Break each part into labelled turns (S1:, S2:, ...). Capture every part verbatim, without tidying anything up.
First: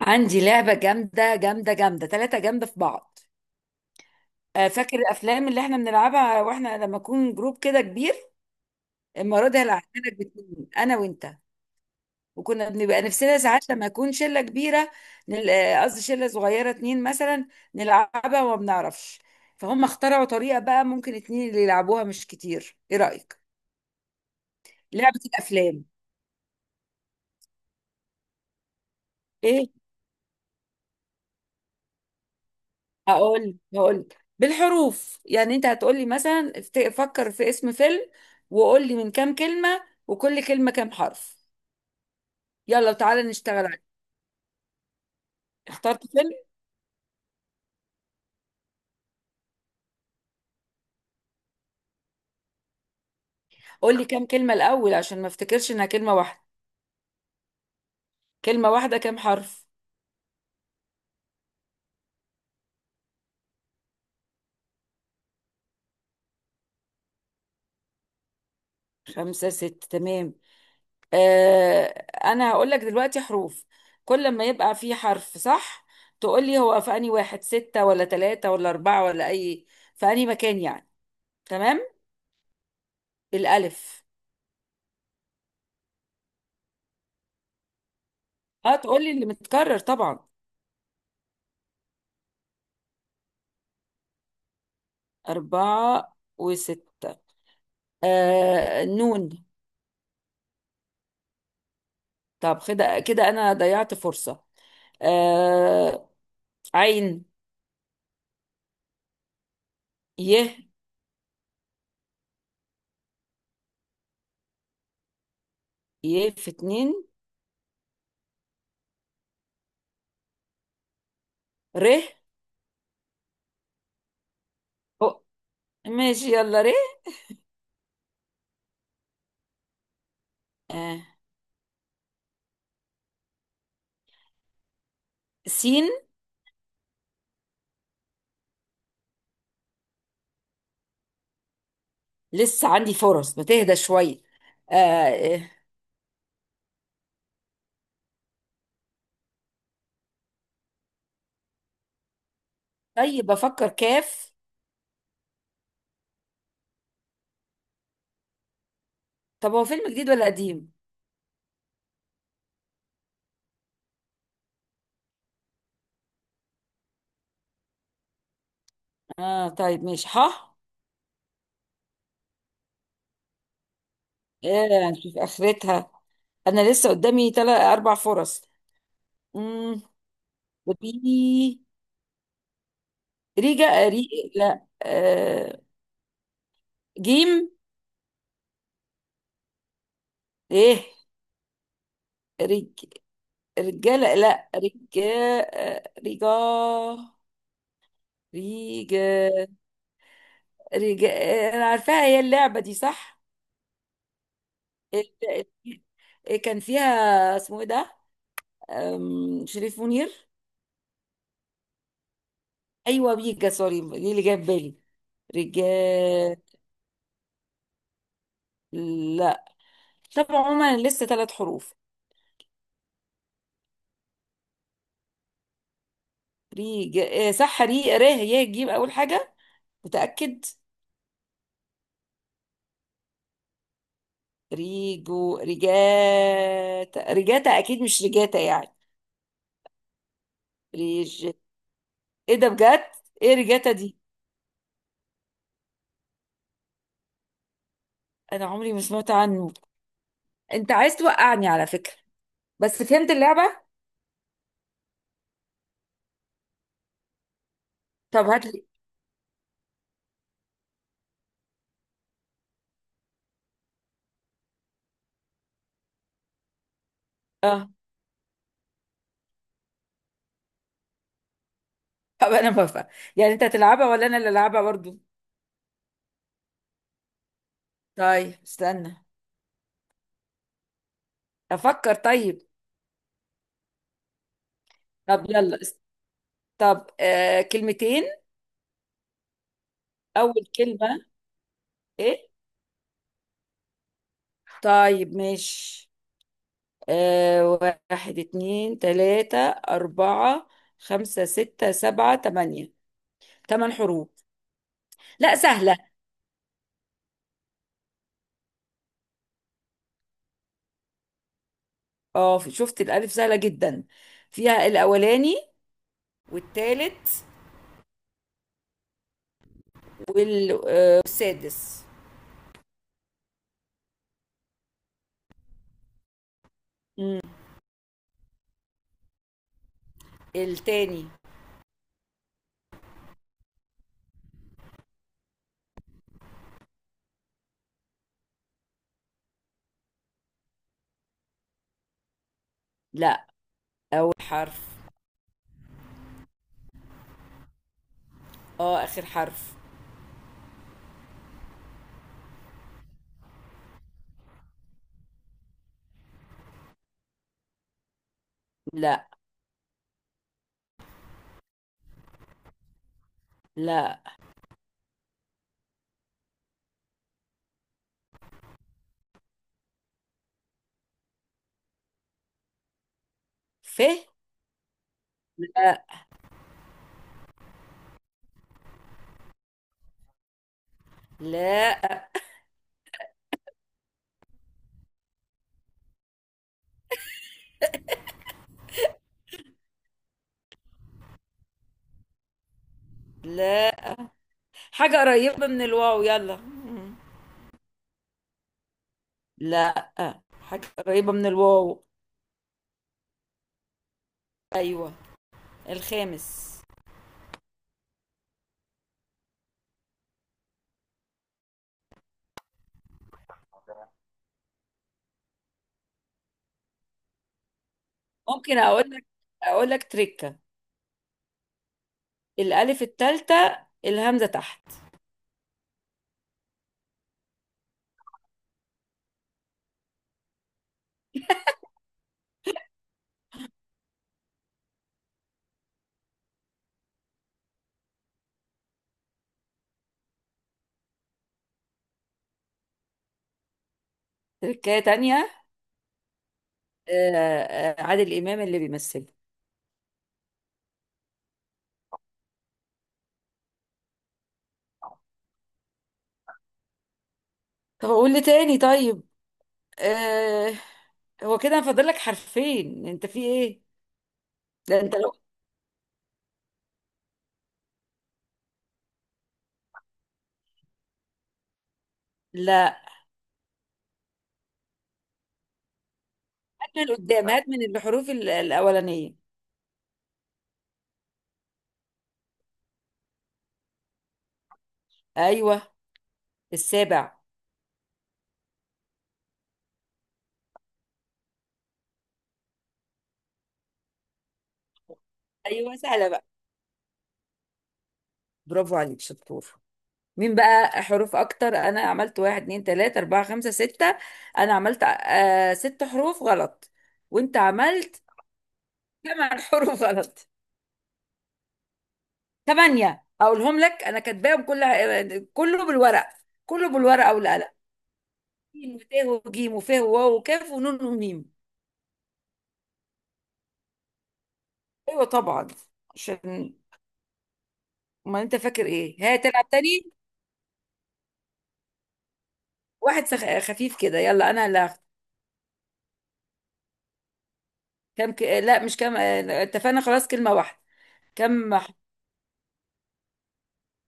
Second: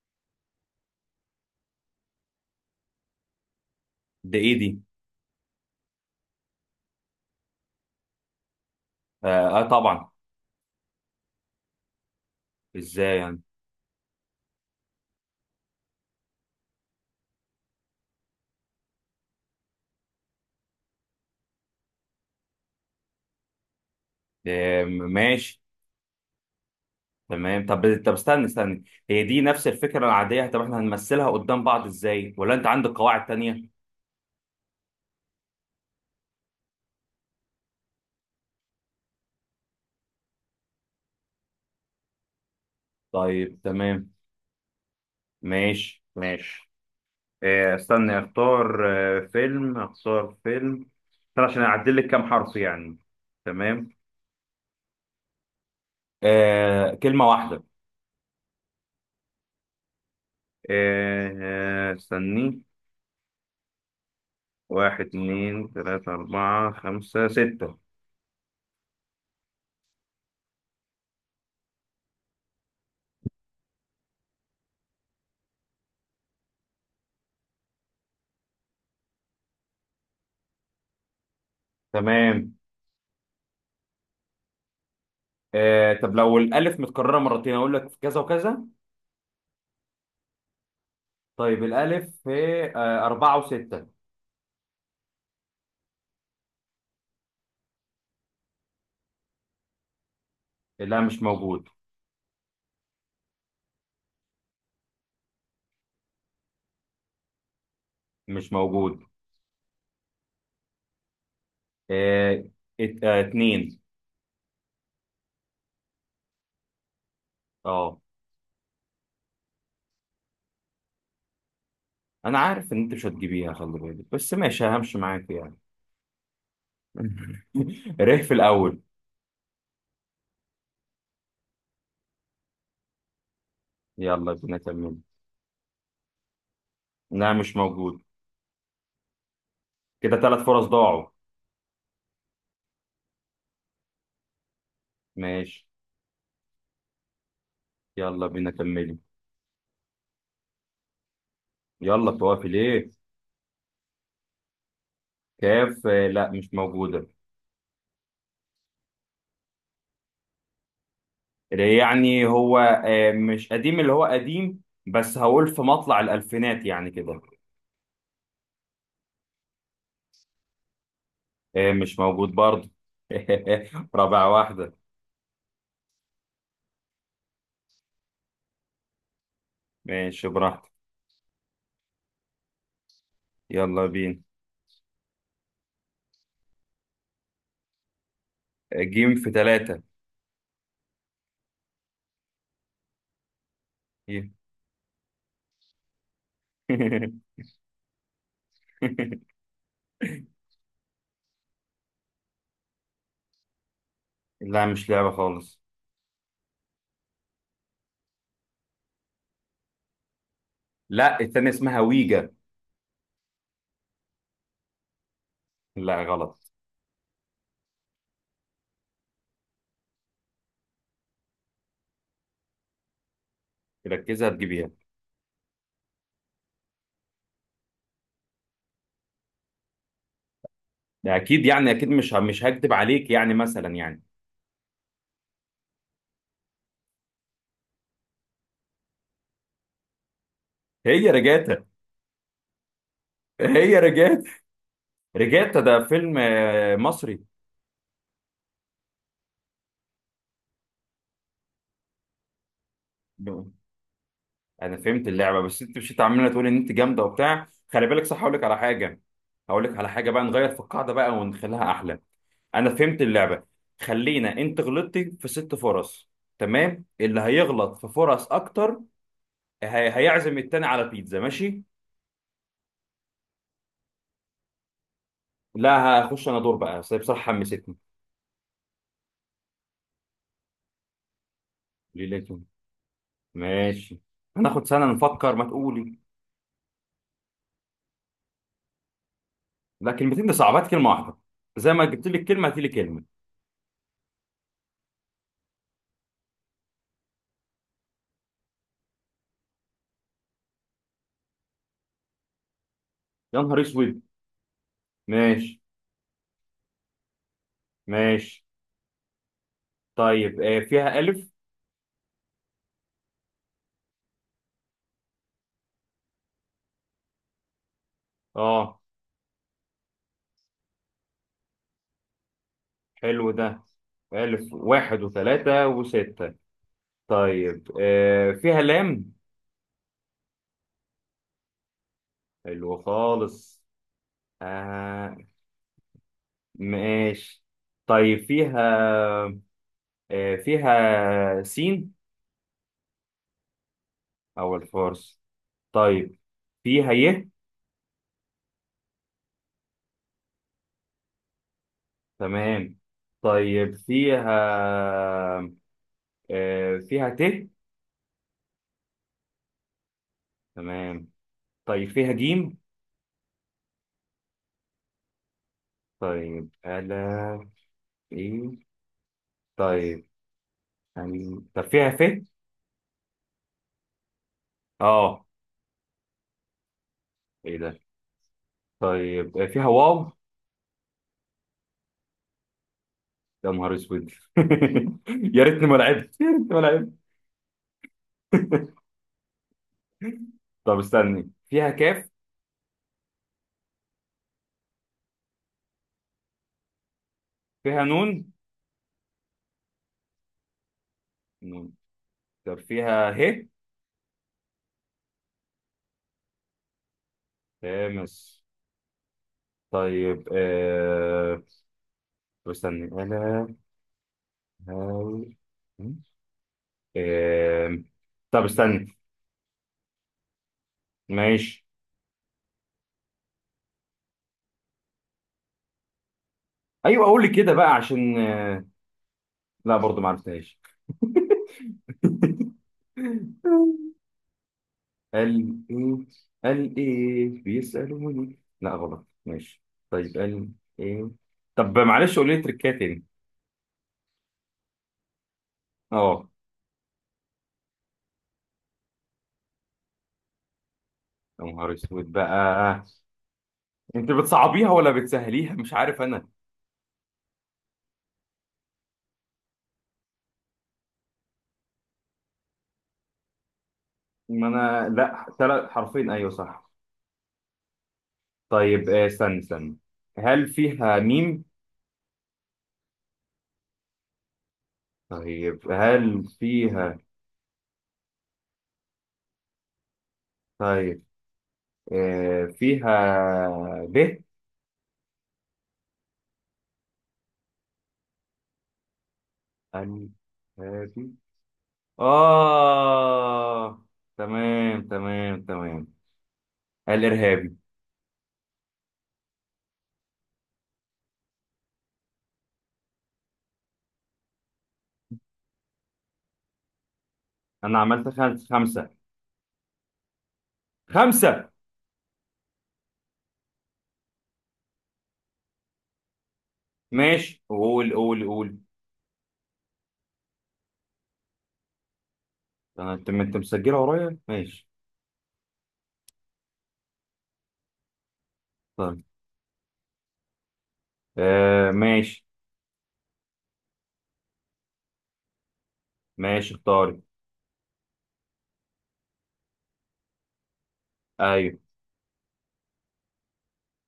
S1: عندي لعبة جامدة جامدة جامدة تلاتة جامدة في بعض.
S2: ده ايه
S1: آه،
S2: دي؟
S1: فاكر الأفلام اللي احنا بنلعبها واحنا لما نكون جروب كده كبير؟ المرة
S2: اه،
S1: دي
S2: آه،
S1: هلعبها
S2: طبعا.
S1: لك باتنين أنا وأنت. وكنا بنبقى
S2: ازاي يعني؟
S1: نفسنا ساعات لما يكون شلة كبيرة. نل- آه، قصدي شلة صغيرة اتنين مثلا. نلعبها وما بنعرفش. فهم اخترعوا طريقة بقى ممكن اتنين اللي يلعبوها مش كتير. إيه رأيك؟
S2: آه،
S1: لعبة
S2: ماشي.
S1: الأفلام.
S2: تمام. طب طب استنى استنى. هي دي نفس
S1: إيه؟
S2: الفكرة العادية، طب احنا هنمثلها قدام بعض ازاي؟ ولا انت عندك قواعد
S1: هقول
S2: تانية؟
S1: هقول بالحروف، يعني انت هتقولي مثلا افت- فكر في اسم فيلم، وقول لي من كام كلمة، وكل كلمة كام حرف. يلا تعالى
S2: طيب،
S1: نشتغل عليه.
S2: تمام. ماشي
S1: اخترت فيلم؟
S2: ماشي. آه استنى، اختار. آه فيلم، اختار فيلم. استنى عشان اعدل لك كام حرف يعني. تمام.
S1: قول لي كام كلمة الأول عشان ما افتكرش انها كلمة واحدة.
S2: آه، كلمة واحدة.
S1: كلمة واحدة كام حرف؟
S2: آه. آه، استني، واحد اتنين تلاتة أربعة خمسة ستة.
S1: خمسة ستة، تمام. آه انا هقول لك دلوقتي حروف. كل ما يبقى فيه حرف صح تقول لي هو في انهي واحد، ستة ولا ثلاثة ولا أربعة، ولا أي في انهي مكان يعني. تمام.
S2: تمام.
S1: الألف.
S2: آه طب لو الألف متكررة مرتين أقول لك في كذا وكذا.
S1: اه، تقول لي اللي متكرر طبعا.
S2: طيب، الألف في، آه، أربعة وستة.
S1: أربعة وستة. آه نون.
S2: لا، مش موجود.
S1: طب كده كده أنا ضيعت فرصة. آه. عين.
S2: مش موجود.
S1: ي.
S2: آه ات- آه، اتنين.
S1: ي في اتنين.
S2: اه.
S1: ر.
S2: أنا عارف إن أنت مش هتجيبيها، خلي بالك، بس ماشي همشي
S1: أو-
S2: معاك يعني.
S1: ماشي، يلا، ر.
S2: ريح في الأول.
S1: آه
S2: يلا بينا، كملي.
S1: سين.
S2: لا، مش موجود. كده ثلاث فرص ضاعوا.
S1: لسه عندي فرص، ما تهدى شوية. آه. آه،
S2: ماشي. يلا بينا، كملي. يلا توافي ليه.
S1: طيب بفكر، كاف.
S2: كاف، آه، لا، مش موجودة.
S1: طب هو فيلم جديد ولا قديم؟
S2: يعني هو آه، مش قديم اللي هو قديم. بس هقول في مطلع الألفينات يعني كده.
S1: اه، طيب ماشي، ح.
S2: آه، مش موجود برضه. رابع واحدة.
S1: آه نشوف آخرتها، أنا لسه قدامي تلات أربع فرص.
S2: ماشي براحتك.
S1: مم.
S2: يلا
S1: ريجا، ري.
S2: بينا.
S1: لا. آه جيم.
S2: آه، جيم في ثلاثة.
S1: ايه. رج. رجالة، لا، رجا. آه، رجا. ريجا. رجا. آه، انا عارفاها هي، اللعبة دي صح؟
S2: لا، مش لعبة
S1: ال- ال-
S2: خالص.
S1: إيه، كان فيها اسمه ايه ده؟ آم، شريف منير.
S2: لا، التانية اسمها ويجا.
S1: ايوه، بيجا، سوري دي اللي جايه في بالي. رجا.
S2: لا، غلط.
S1: لا. طب عموما لسه ثلاث حروف.
S2: ركزها تجيبيها.
S1: ريجا. آه، صح، ري، ره، يه، جيم اول حاجة. متأكد.
S2: ده أكيد يعني أكيد، مش مش هكدب عليك يعني مثلا يعني.
S1: ريجو، ريجاتا، ريجاتا اكيد مش ريجاتا يعني.
S2: هي
S1: ريج.
S2: رجعتها.
S1: ايه ده بجد؟ ايه ريجاتا
S2: هي
S1: دي؟
S2: رجعت. رجعت، ده فيلم آه، مصري.
S1: انا عمري ما سمعت عنه. انت عايز توقعني على فكرة. بس فهمت اللعبة.
S2: انا فهمت اللعبه، بس انت مشيت عماله تقول ان انت جامده وبتاع. خلي بالك، صح،
S1: طب
S2: هقول لك
S1: هات
S2: على
S1: لي.
S2: حاجه. هقول لك على حاجه بقى، نغير في القاعده بقى ونخليها احلى. انا فهمت اللعبه. خلينا، انت غلطتي في ست فرص. تمام، اللي
S1: اه،
S2: هيغلط في فرص اكتر. هي... هيعزم التاني على بيتزا، ماشي.
S1: طب انا بفهم، يعني انت هتلعبها ولا انا اللي العبها برضو؟
S2: لا، هخش انا دور بقى، بس هي بصراحه حمستني.
S1: طيب استنى، افكر
S2: ليلته.
S1: طيب.
S2: ماشي. هناخد سنه
S1: طب
S2: نفكر ما
S1: يلا است-
S2: تقولي.
S1: طب، آه كلمتين.
S2: لا، كلمتين دي
S1: اول
S2: صعبات، كلمه
S1: كلمة.
S2: واحده. زي ما جبت لك
S1: ايه.
S2: كلمه، هاتي لي كلمه.
S1: طيب ماشي. آه واحد، اتنين، تلاتة، أربعة، خمسة، ستة، سبعة، تمانية.
S2: يا نهار
S1: تمن
S2: اسود.
S1: حروف لا
S2: ماشي،
S1: سهلة.
S2: ماشي. طيب، آه، فيها الف.
S1: اه، شفت؟ الألف سهلة جدا. فيها الأولاني والتالت
S2: اه.
S1: وال- آه، والسادس.
S2: حلو ده. ألف واحد وثلاثة وستة.
S1: مم.
S2: طيب، آه فيها لام.
S1: التاني.
S2: حلو خالص. آه. ماشي. طيب، فيها آه فيها سين.
S1: لا، أول
S2: أو
S1: حرف.
S2: الفرس. طيب. فيها ي.
S1: اه، آخر حرف.
S2: تمام. طيب، فيها آه فيها ت.
S1: لا.
S2: تمام. طيب، فيها جيم.
S1: لا.
S2: طيب، ألا. إيه. طيب. أم- طب فيها ف.
S1: ف.
S2: اه.
S1: لا.
S2: ايه ده. طيب، آه، فيها واو.
S1: لا،
S2: يا نهار اسود. يا ريتني ما لعبت، يا ريتني ما لعبت. طب استني، فيها كاف.
S1: لا، حاجة قريبة من الواو، يلا. مم.
S2: فيها نون.
S1: لا، حاجة قريبة من
S2: نون.
S1: الواو.
S2: طب فيها ه.
S1: أيوة، الخامس.
S2: تامس. طيب، آه... طب استني انا. هاو. آه... طب
S1: ممكن اقول
S2: استني.
S1: لك؟ اقول لك، تريكه.
S2: ماشي.
S1: الالف الثالثه الهمزه تحت.
S2: ايوه، اقول لي كده بقى، عشان آه، لا برضو ما عرفتهاش. قال ايه. قال ايه بيسألوني؟ لا، غلط، ماشي. طيب، قال. ايه. طب معلش، قولي لي تركات تاني.
S1: تريكه تانية.
S2: اه.
S1: آه، آه، عادل امام اللي بيمثله.
S2: يا نهار اسود بقى. انت بتصعبيها ولا بتسهليها مش عارف انا.
S1: طب اقول لي تاني طيب. آه، هو كده فاضل لك حرفين، انت في ايه؟
S2: ما
S1: ده
S2: انا
S1: انت لو.
S2: لا، ثلاث حرفين، ايوه صح. طيب، آه، استنى استنى. هل فيها ميم؟
S1: لا،
S2: طيب، هل
S1: هات من
S2: فيها،
S1: قدام، هات من الحروف ال- الاولانيه.
S2: طيب، آه فيها ب.
S1: ايوه، السابع.
S2: هل، هذه، اه، تمام تمام
S1: ايوه
S2: تمام.
S1: سهله بقى.
S2: الارهابي.
S1: برافو عليك، شطور. مين بقى حروف اكتر؟ انا عملت واحد، اتنين، تلاته، اربعه، خمسه، سته. انا عملت آه ست حروف غلط. وانت
S2: انا
S1: عملت
S2: عملت خمسه، خمسه،
S1: ثمان حروف غلط.
S2: خمسه.
S1: ثمانية أقولهم لك، أنا كاتباهم كلها، كله بالورق، كله بالورقة
S2: ماشي،
S1: والقلم.
S2: قول قول
S1: ج،
S2: قول.
S1: وت، وج، وف، وواو، وكاف، ونون، وميم.
S2: أنا- انت انت مسجله ورايا، ماشي.
S1: أيوة طبعا، عشان ما أنت فاكر إيه،
S2: طيب.
S1: ها تلعب تاني.
S2: آه، ماشي.
S1: واحد سخ... خفيف كده، يلا أنا اللي هاخد.
S2: ماشي، اختاري.
S1: كم ك... لا مش كم، آه، اتفقنا خلاص كلمة واحدة. كم
S2: ايوه،
S1: ح-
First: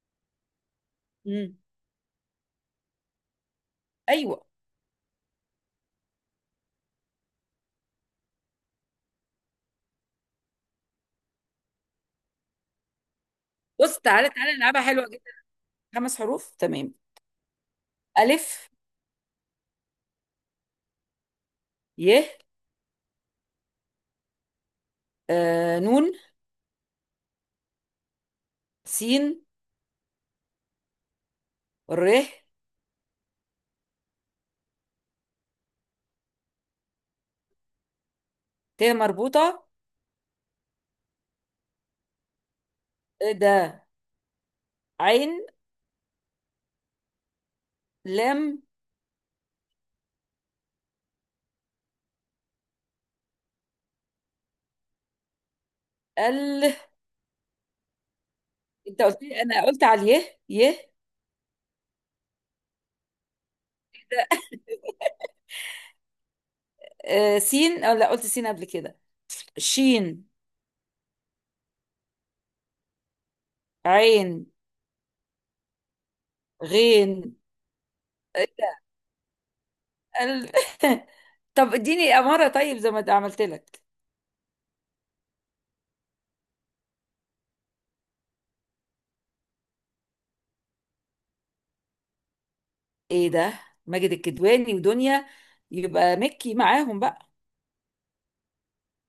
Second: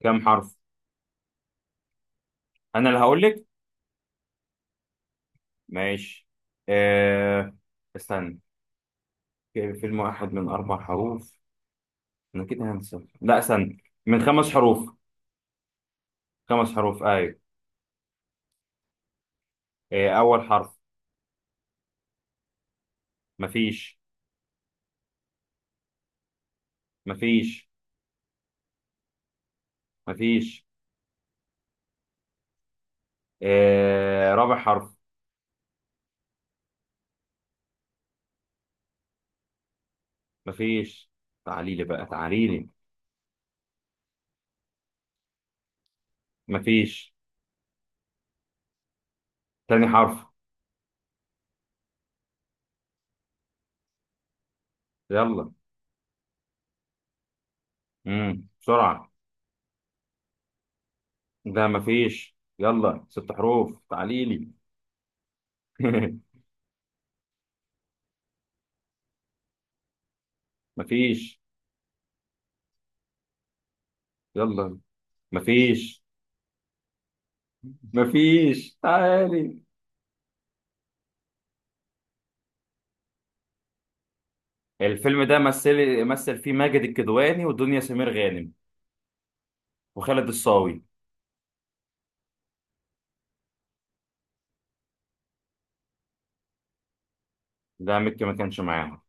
S2: كم حرف.
S1: مم.
S2: انا اللي هقول لك.
S1: أيوة.
S2: ماشي. آه. استنى. في- فيلم واحد من اربع حروف. انا كده هنسى، لا استنى،
S1: بص،
S2: من
S1: تعالى
S2: خمس
S1: تعالى نلعبها
S2: حروف.
S1: حلوة جدا. خمس حروف،
S2: خمس
S1: تمام.
S2: حروف، ايوه.
S1: ألف.
S2: آه، اول حرف.
S1: ي.
S2: مفيش.
S1: آه، نون.
S2: مفيش.
S1: سين.
S2: مفيش.
S1: ر.
S2: آه، رابع حرف.
S1: ت مربوطة.
S2: مفيش. تعالي لي بقى، تعالي لي.
S1: ده. عين.
S2: مفيش.
S1: لام.
S2: تاني حرف. يلا.
S1: ال.
S2: امم
S1: انت
S2: بسرعة.
S1: قلت لي، انا قلت على اليه، يه.
S2: ده مفيش، يلا ست حروف، تعاليلي.
S1: آه سين، او لا، قلت سين قبل كده. شين.
S2: مفيش.
S1: عين.
S2: يلا. مفيش.
S1: غين.
S2: مفيش، تعالي.
S1: ال... طب اديني اماره طيب، زي ما ده عملت لك.
S2: الفيلم ده مثل مثل فيه ماجد الكدواني ودنيا سمير غانم وخالد الصاوي.
S1: ايه ده؟ ماجد الكدواني ودنيا، يبقى مكي معاهم بقى.
S2: ده مكي ما كانش معاهم.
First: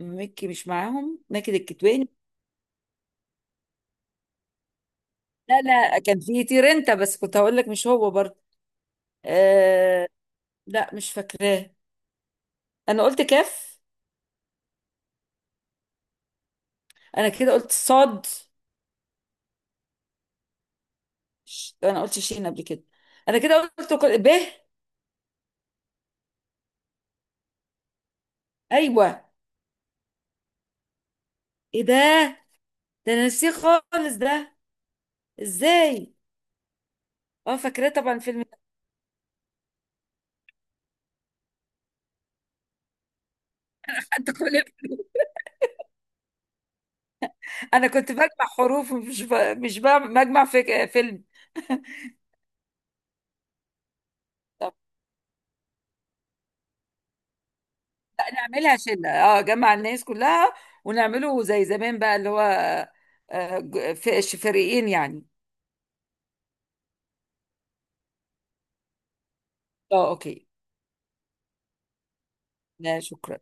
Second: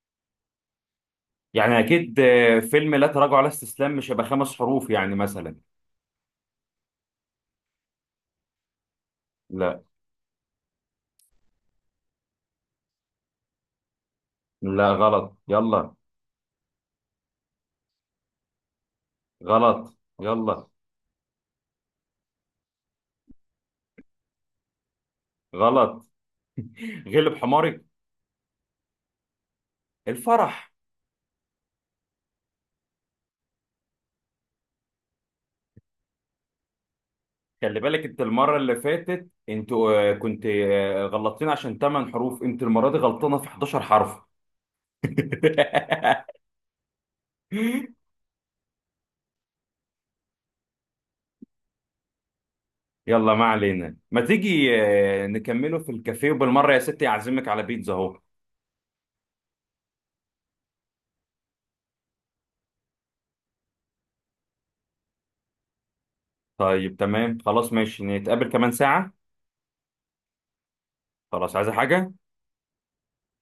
S1: مكي مش معاهم، ماجد
S2: يعني
S1: الكدواني.
S2: اكيد، آه، فيلم لا تراجع ولا استسلام مش هيبقى خمس حروف يعني مثلا.
S1: لا لا، كان في تيرنتا بس كنت هقول لك مش هو برضه.
S2: لا.
S1: آه. لا، مش فاكراه. انا قلت كاف.
S2: لا، غلط، يلا.
S1: انا كده قلت صاد.
S2: غلط، يلا.
S1: ش... انا قلت شين قبل كده. انا كده قلت كل... ب.
S2: غلط. غلب حماري.
S1: ايوه.
S2: الفرح.
S1: ايه ده؟ ده انا نسيه خالص ده، ازاي؟ اه،
S2: خلي
S1: فاكراه
S2: بالك
S1: طبعا،
S2: انت،
S1: فيلم.
S2: المره اللي فاتت انتوا آه، كنت آه، غلطتين عشان تمانية حروف، انت المره دي غلطانه في حداشر حرف.
S1: انت كل. انا كنت بجمع حروف، مش ب... مش بعمل- بجمع في فيلم.
S2: يلا ما علينا، ما
S1: طب
S2: تيجي آه، نكمله في الكافيه، وبالمره يا ستي اعزمك على بيتزا اهو.
S1: نعملها شله، اه، جمع الناس كلها، ونعمله زي زمان بقى، اللي هو آه، ج- في فريقين يعني.
S2: طيب، تمام، خلاص، ماشي، نتقابل كمان ساعه.
S1: اه، اوكي.
S2: خلاص، عايزه حاجه؟
S1: لا شكرا.